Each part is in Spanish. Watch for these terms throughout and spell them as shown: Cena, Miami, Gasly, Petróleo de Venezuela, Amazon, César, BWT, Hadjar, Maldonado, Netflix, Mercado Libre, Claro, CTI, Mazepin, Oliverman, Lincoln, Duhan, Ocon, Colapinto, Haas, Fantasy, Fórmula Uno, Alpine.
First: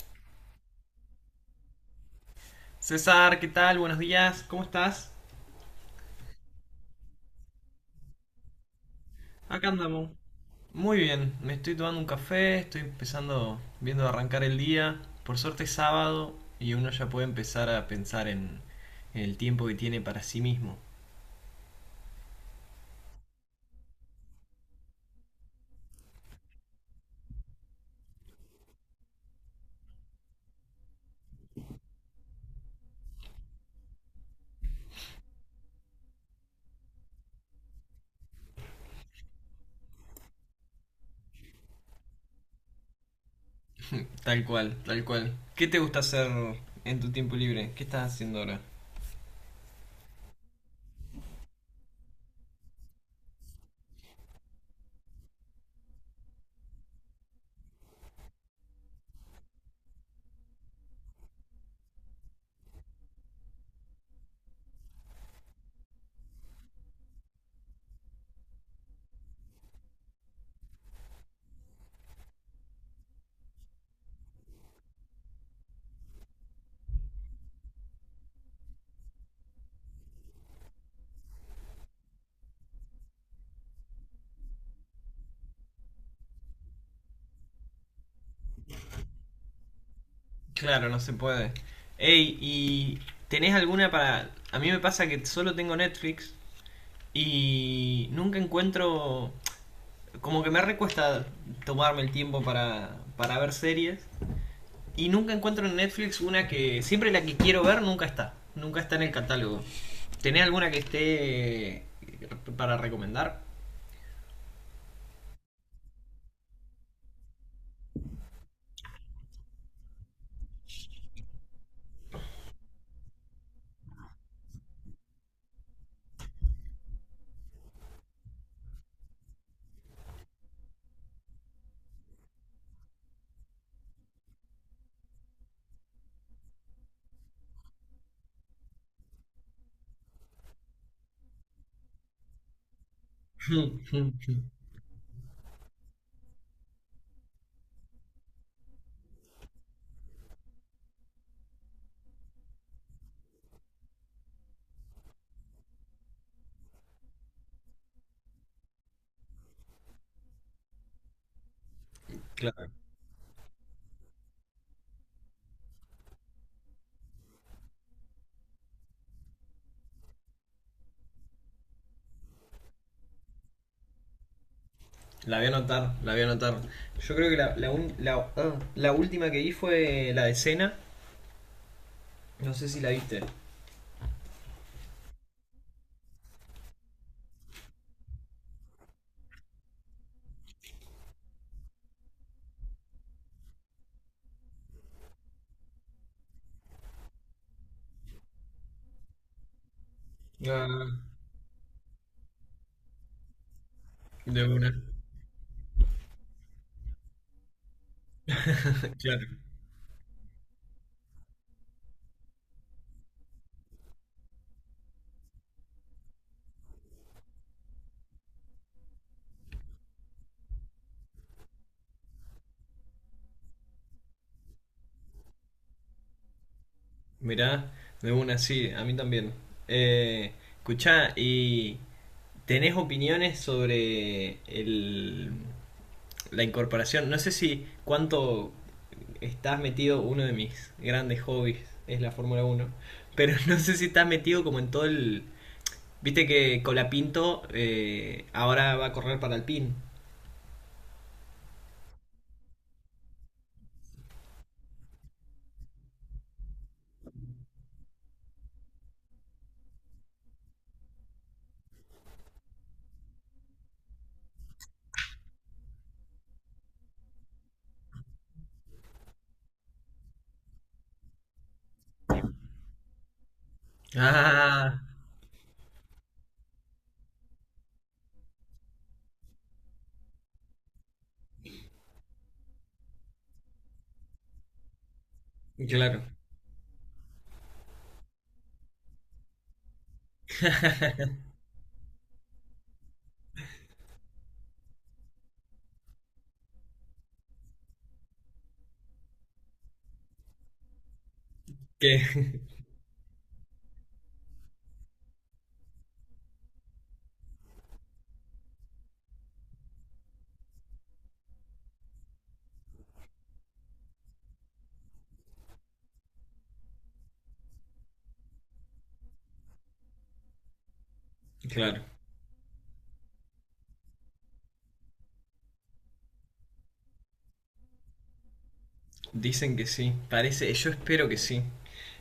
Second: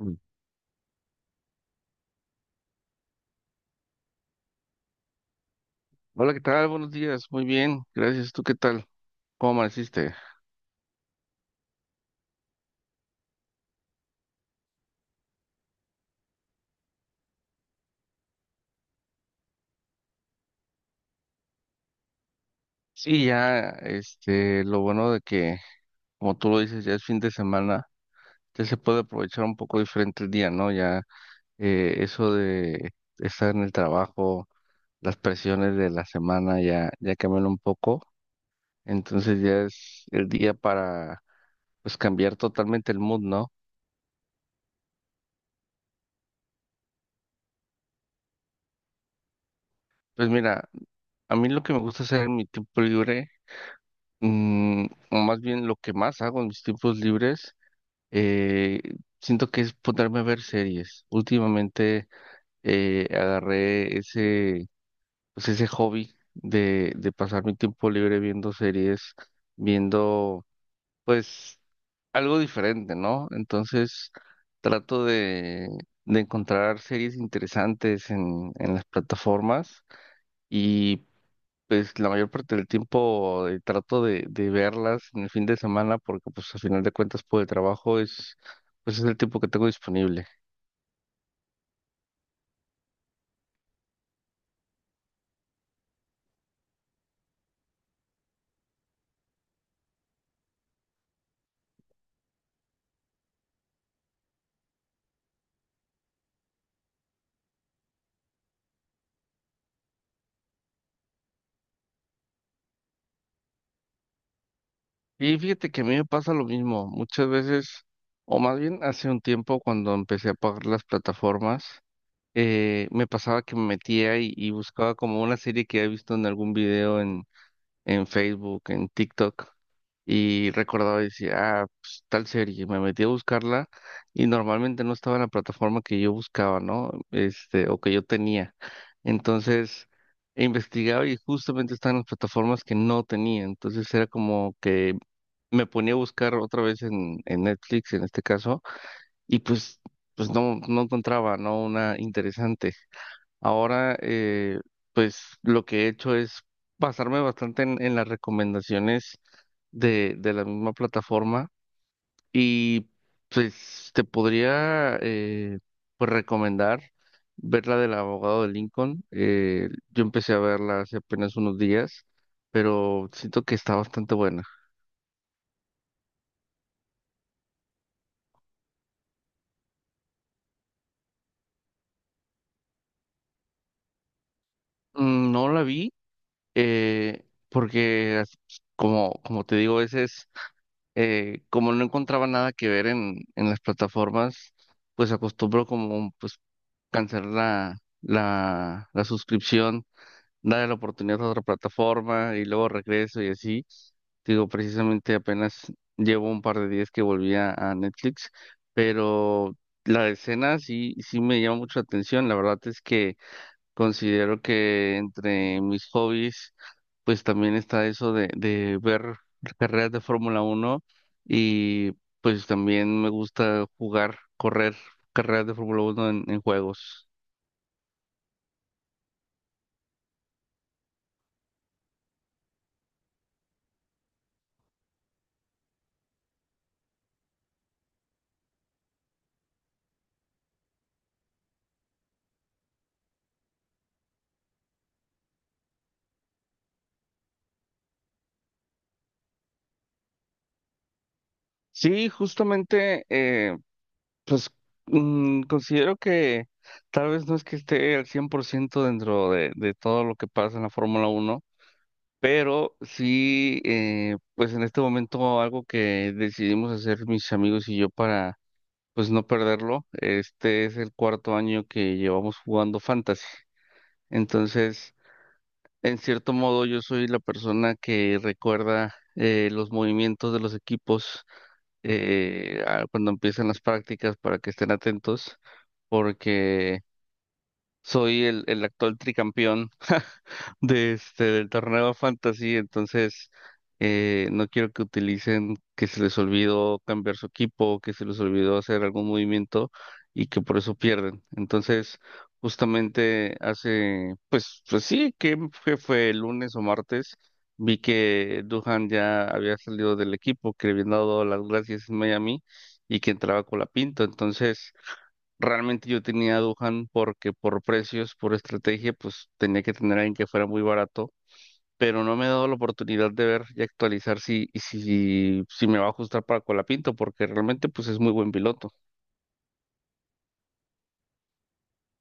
Mm. César, ¿qué tal? Buenos días, ¿cómo estás? Hola, ¿qué tal? Buenos días, muy bien, gracias. ¿Tú qué tal? ¿Cómo Acá andamos. amaneciste? Muy bien, me estoy tomando un café, estoy empezando, viendo de arrancar el día. Por suerte es sábado y uno ya puede empezar a pensar en el tiempo que tiene para sí mismo. Sí, ya, lo bueno de que, como tú lo dices, ya es fin de semana, ya se puede aprovechar un poco diferente el día, ¿no? Ya eso de estar en el trabajo, las presiones de la semana ya cambian un poco, entonces ya es el día para, pues, cambiar totalmente el mood, ¿no? Tal cual, tal cual. ¿Qué te gusta hacer en tu tiempo libre? ¿Qué estás haciendo ahora? Pues mira, a mí lo que me gusta hacer en mi tiempo libre, mm, o más bien lo que más hago en mis tiempos libres, Eh, siento que es ponerme a ver series. Últimamente agarré ese, pues ese hobby de pasar mi tiempo libre viendo series, viendo pues algo diferente, ¿no? Entonces trato de encontrar series interesantes en las plataformas y pues la mayor parte del tiempo trato de verlas en el fin de semana porque pues al final de cuentas por el trabajo es el tiempo que tengo disponible. Claro, no se puede. Ey, ¿y tenés alguna para...? A mí me pasa que solo tengo Netflix y nunca encuentro. Como que me recuesta tomarme el tiempo para ver series. Y nunca encuentro en Netflix una que. Siempre la que quiero ver nunca está. Nunca está en el catálogo. ¿Tenés alguna que esté para recomendar? Y fíjate que a mí me pasa lo mismo, muchas veces, o más bien hace un tiempo cuando empecé a pagar las plataformas, me pasaba que me metía y buscaba como una serie que había visto en algún video en Facebook, en TikTok, y recordaba y decía, ah, pues, tal serie, me metí a buscarla y normalmente no estaba en la plataforma que yo buscaba, ¿no? O que yo tenía. Entonces, investigaba y justamente estaba en las plataformas que no tenía. Entonces era como que me ponía a buscar otra vez en Netflix, en este caso, y pues no encontraba, ¿no? Una interesante. Ahora, pues lo que he hecho es basarme bastante en las recomendaciones de la misma plataforma Claro. y pues te podría pues recomendar ver la del abogado de Lincoln. Yo empecé a verla hace apenas unos días, pero siento que está bastante buena. La voy a anotar, la voy a anotar. Yo creo que la última que vi fue la de Cena. No sé si la viste. No la vi porque como te digo, ese es como no encontraba nada que ver en las plataformas, pues acostumbro como pues cancelar la suscripción, darle la Ah, oportunidad a otra plataforma y luego regreso y así. de Digo, una. precisamente apenas llevo un par de días que volví a Netflix, Claro. pero la escena sí, sí me llama mucho la atención. La verdad es que considero que entre mis hobbies, pues también está eso de ver carreras de Fórmula Uno y pues también me gusta jugar, correr carreras de Fórmula Uno en juegos. Mirá, de una, sí, a mí también. Eh, Escuchá, y ¿tenés opiniones sobre la incorporación? No sé si cuánto estás metido, uno de mis grandes hobbies es la Fórmula Uno, pero no sé si estás metido como en todo el... Viste que Colapinto ahora va a correr para Alpine. Sí, justamente, pues considero que tal vez no es que esté al 100% dentro de todo lo que pasa en la Fórmula Uno, pero sí, pues en este momento algo que decidimos hacer mis amigos y yo para pues no perderlo. Este es el cuarto año que llevamos jugando Fantasy. Ah, Entonces, en cierto modo, yo soy la persona que recuerda los movimientos de los equipos cuando empiezan las prácticas para que estén atentos, claro. porque soy el actual tricampeón de del torneo Fantasy, entonces no quiero que utilicen que se les olvidó cambiar su equipo, que se les olvidó hacer algún movimiento y que por eso pierden. Entonces, Que, justamente hace, pues, pues sí, que fue el lunes o martes, vi que Duhan ya había salido del equipo, que le habían dado las gracias en Miami y que entraba con la pinta. Entonces, realmente yo tenía a Duhan porque por precios, por estrategia, pues tenía que tener a alguien que fuera muy barato, claro. pero no me he dado la oportunidad de ver y actualizar si, si me va a ajustar para Colapinto, porque realmente pues es muy buen piloto. Dicen que sí, parece, yo espero que sí.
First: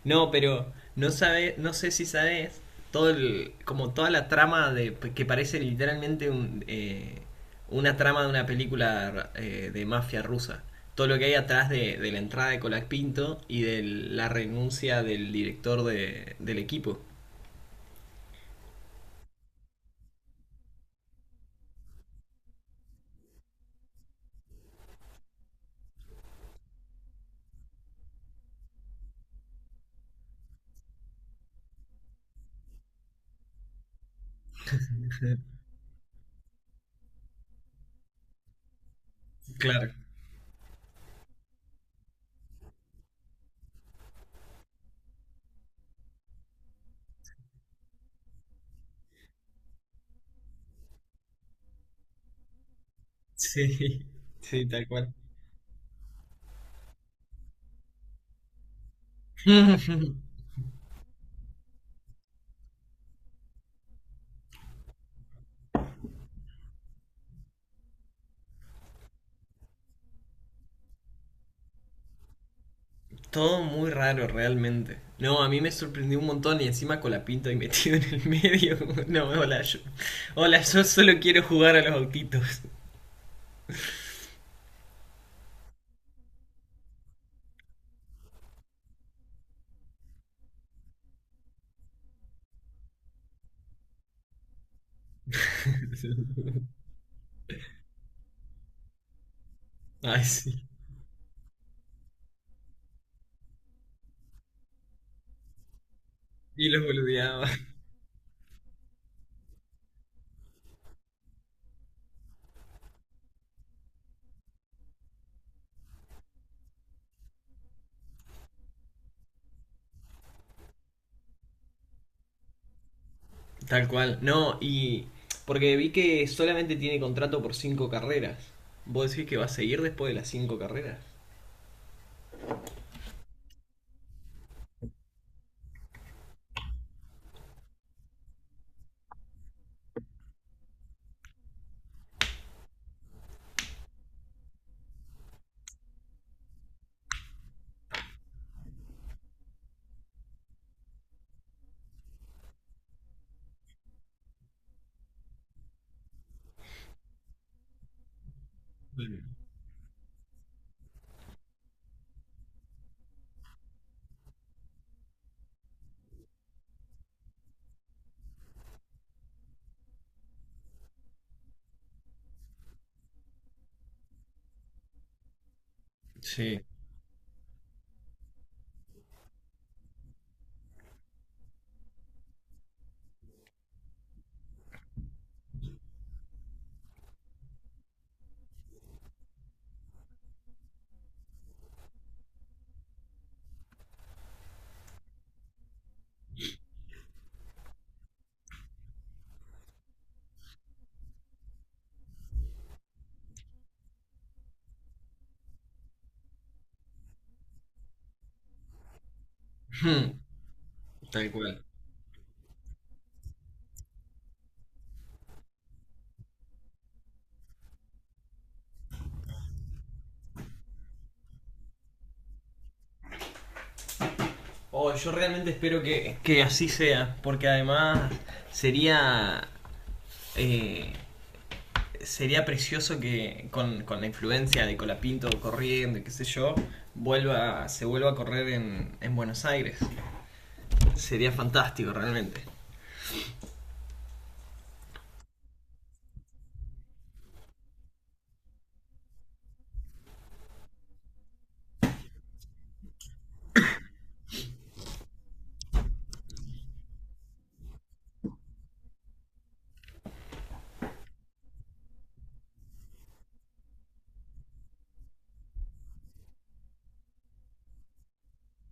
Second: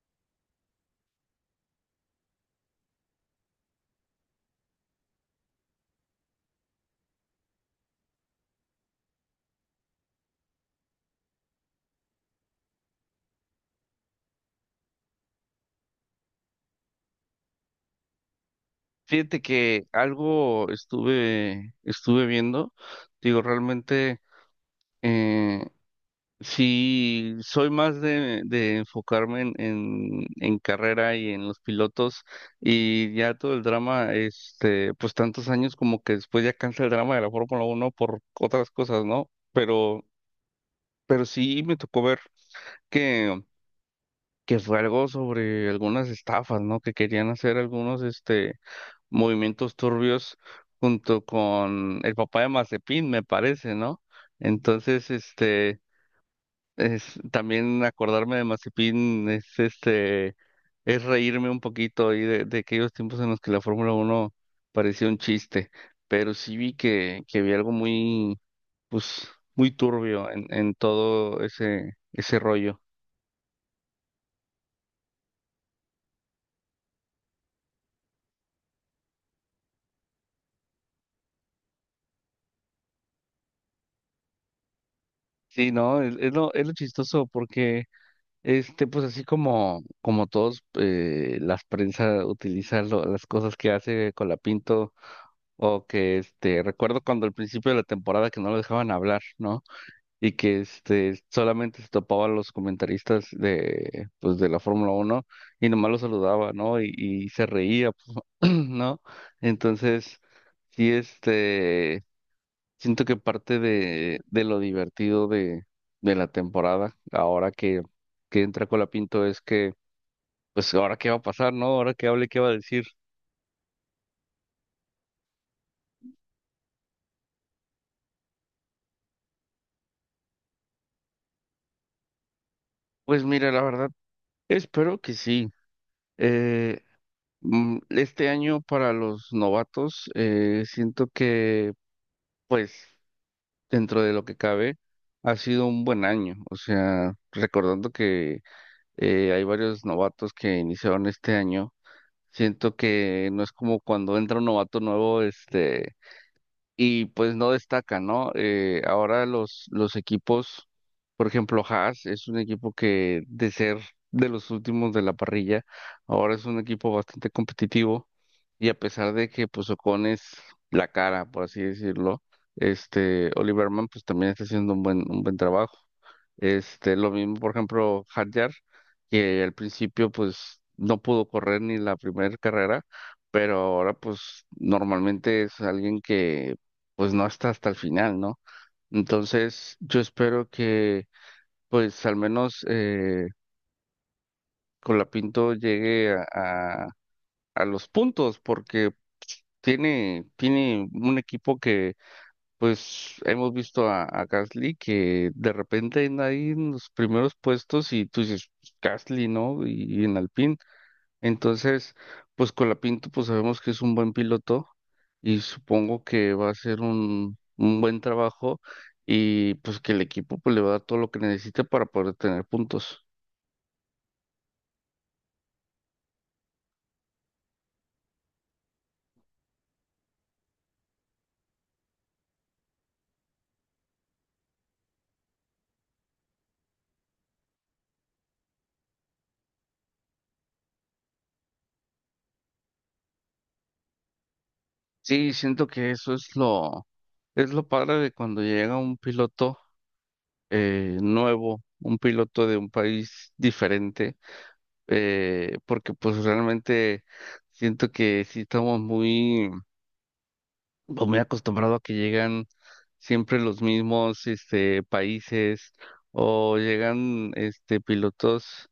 No, pero no sé si sabes todo el, como toda la trama de que parece literalmente una trama de una película de mafia rusa. Todo lo que hay atrás de la entrada de Colak Pinto y de la renuncia del director del equipo. Fíjate que algo estuve viendo, digo, realmente eh, sí, soy más de enfocarme en carrera y en los pilotos, y ya todo el drama, pues tantos años como que después ya cansa el drama de la Fórmula Uno por otras cosas, ¿no? Claro. Pero sí me tocó ver que, que fue algo sobre algunas estafas, ¿no? Que querían hacer algunos, movimientos turbios junto con el papá de Mazepin, me parece, Sí, ¿no? sí, tal Entonces, cual. También acordarme de Mazepin es este es reírme un poquito ahí de aquellos tiempos en los que la Fórmula Uno parecía un chiste, pero sí vi que vi algo muy pues muy turbio en todo ese rollo. Todo muy raro, realmente. No, a mí me sorprendió un montón y encima con la pinta y metido en el medio. No, hola, yo. Hola, yo solo quiero jugar a los autitos. Sí, no, es lo chistoso porque pues así como todos las prensa utilizan las cosas que hace Colapinto, o que recuerdo cuando al principio de la temporada que no lo dejaban hablar, ¿no?, Ay, y que sí. Solamente se topaba a los comentaristas de pues de la Fórmula Uno y nomás los saludaba, Y ¿no? los Y se boludeaba. reía, ¿no? Entonces, sí, siento que parte de lo divertido de la temporada, ahora que entra Colapinto, es que, pues, ¿ahora qué va a pasar, no? ¿Ahora qué hable, qué va a decir? Tal cual. No, y. Porque vi que solamente tiene contrato por cinco carreras. ¿Vos decís que va a seguir después de las cinco carreras? Pues mira, la verdad, espero que sí. Eh, Este año para los novatos, siento que pues dentro de lo que cabe, ha sido un buen año. O sea, recordando que hay varios novatos que iniciaron este año, siento que no es como cuando entra un novato nuevo, y pues no destaca, ¿no? Bueno. Ahora los equipos, por ejemplo, Haas es un equipo que de ser de los últimos de la parrilla, ahora es un equipo bastante competitivo, y a pesar de que pues Ocon es la cara, por así decirlo, Oliverman pues también está haciendo un buen trabajo. Sí. Lo mismo, por ejemplo, Hadjar, que al principio pues no pudo correr ni la primera carrera, pero ahora pues normalmente es alguien que pues no hasta el final, ¿no? Entonces, yo espero que, pues al menos Colapinto llegue a, a los puntos, porque tiene un equipo que, pues hemos visto a Gasly que de repente anda ahí en los primeros puestos y tú dices, "Pues, Gasly, ¿no? Y en Alpine." Tal cual. Entonces, pues Colapinto, pues sabemos que es un buen piloto y supongo que va a hacer un buen trabajo y pues que el equipo pues le va a dar todo lo que necesite para poder tener puntos. Oh, yo realmente espero que así sea, porque además sería eh, sería precioso que con la influencia de Colapinto corriendo y qué sé yo, se vuelva a correr en Buenos Aires. Sería fantástico realmente. Sí, siento que eso es lo, padre de cuando llega un piloto nuevo, un piloto de un país diferente, porque pues realmente siento que sí estamos muy pues, muy acostumbrado a que llegan siempre los mismos países, o llegan pilotos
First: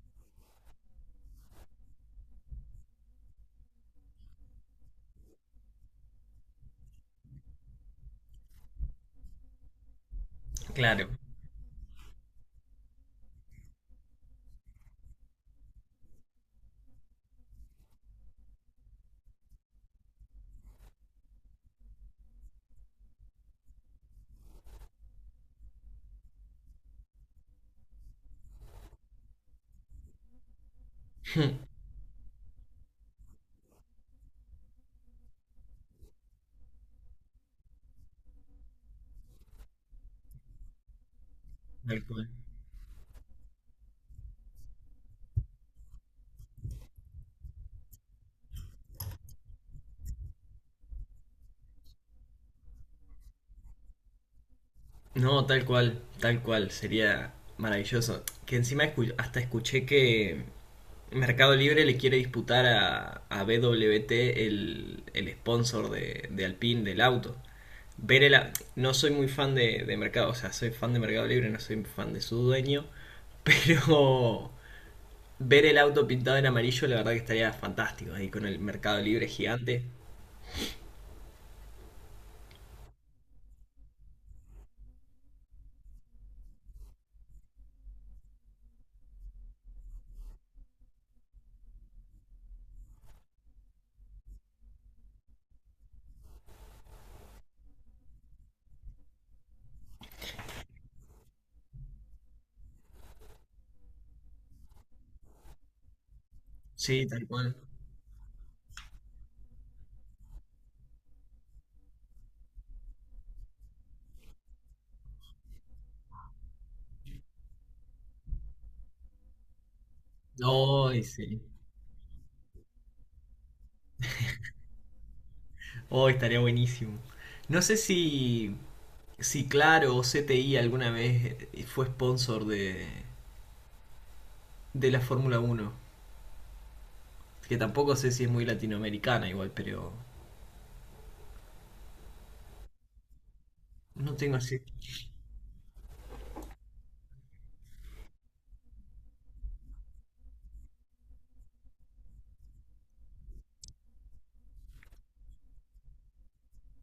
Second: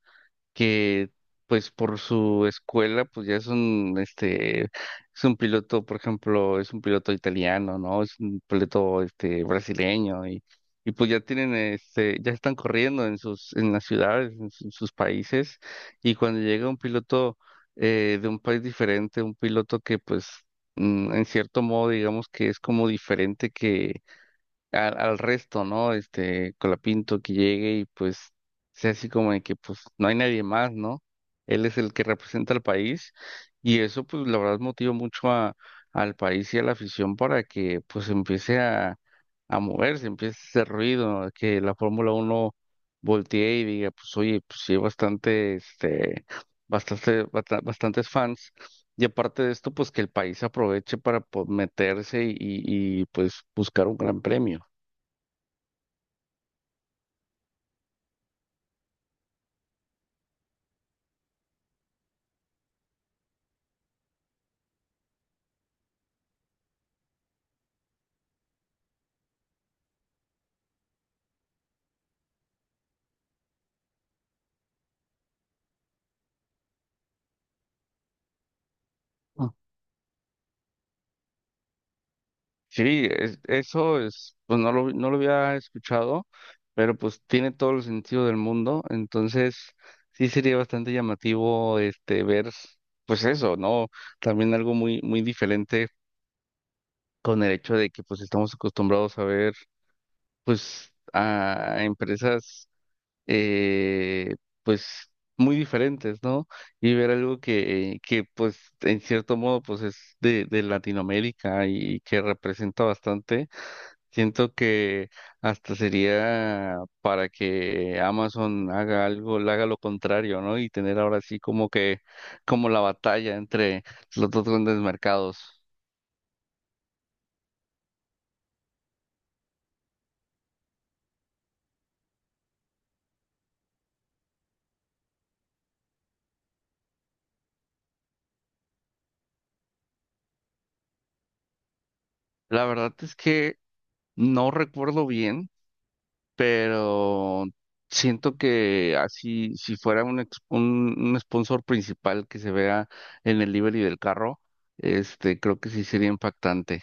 que pues por su escuela pues ya es un piloto, por ejemplo, es un piloto italiano, ¿no? Es un piloto brasileño y Claro, pues ya tienen ya están corriendo en las ciudades, en sus países, y cuando llega un piloto de un país diferente, un piloto que pues en cierto modo digamos que es como diferente al resto, ¿no? Colapinto, que llegue y pues sea así como de que pues no hay nadie más, ¿no? Él es el que representa al país y eso pues la verdad motiva mucho al país y a la afición para que pues empiece a moverse, empiece a hacer ruido, a que la tal Fórmula cual. Uno voltee y diga pues oye, pues sí hay bastantes fans. Y aparte de esto, pues que el país aproveche para pues, meterse y, pues buscar un gran premio. No, tal cual, sería maravilloso. Que encima hasta escuché que Mercado Libre le quiere disputar a BWT el sponsor de Alpine del auto. Ver el, no soy muy fan de Mercado, o sea, soy fan de Mercado Libre, no soy fan de su dueño, pero ver el auto pintado en amarillo, la verdad que estaría fantástico ahí con el Mercado Libre Ah, gigante. sí, eso es, pues no lo había escuchado, pero pues tiene todo el sentido del mundo, entonces sí sería bastante llamativo ver, pues eso, ¿no? También algo muy, muy diferente con el hecho de que pues estamos acostumbrados a ver pues a empresas eh, pues muy diferentes, ¿no? Y Sí, ver tal algo cual. que pues en cierto modo pues es de Latinoamérica y que representa bastante. Siento que hasta sería para que Amazon haga algo, le haga lo contrario, ¿no? Y tener Hoy ahora sí. sí como que, como la batalla entre los dos grandes mercados. Hoy estaría buenísimo. No sé si, Claro o CTI alguna vez fue sponsor de la Fórmula Uno. Que tampoco sé si es muy latinoamericana igual, pero La verdad es que no tengo no así. recuerdo bien, pero siento que así, si fuera un sponsor principal que se vea en el livery del carro, creo que sí sería impactante.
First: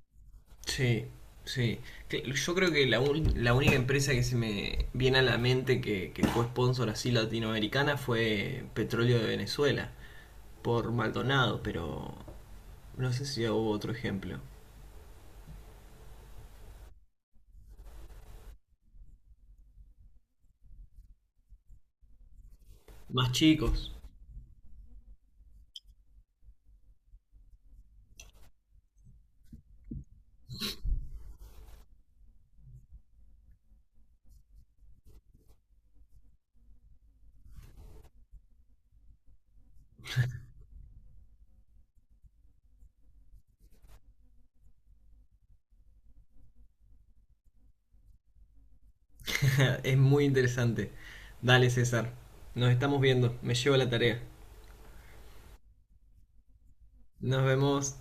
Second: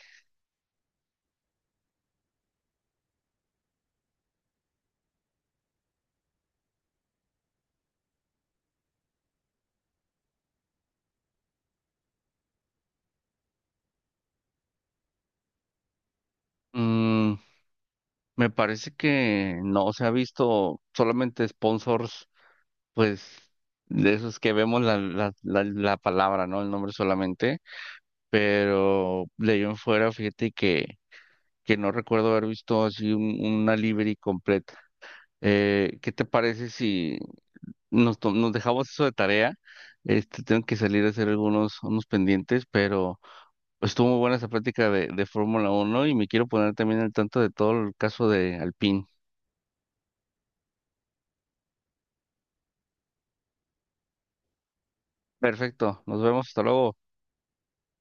Sí, sí. Yo creo que la única empresa que se me viene a la mente que fue sponsor así latinoamericana fue Petróleo de Venezuela, por Maldonado, pero no sé si hubo otro ejemplo. Mm, Me parece que no se ha visto solamente sponsors, Más pues chicos. de esos que vemos la palabra, ¿no? El nombre solamente, pero de ahí en fuera, fíjate que no recuerdo haber visto así una livery completa. ¿Qué te parece si nos dejamos eso de tarea? Tengo que salir a hacer algunos unos pendientes, pero estuvo muy buena esa práctica de Fórmula uno y me quiero poner también al tanto de todo el caso de Alpine. Es muy interesante. Dale, César. Nos estamos viendo. Me llevo la tarea. Perfecto, nos vemos, hasta luego. Nos vemos.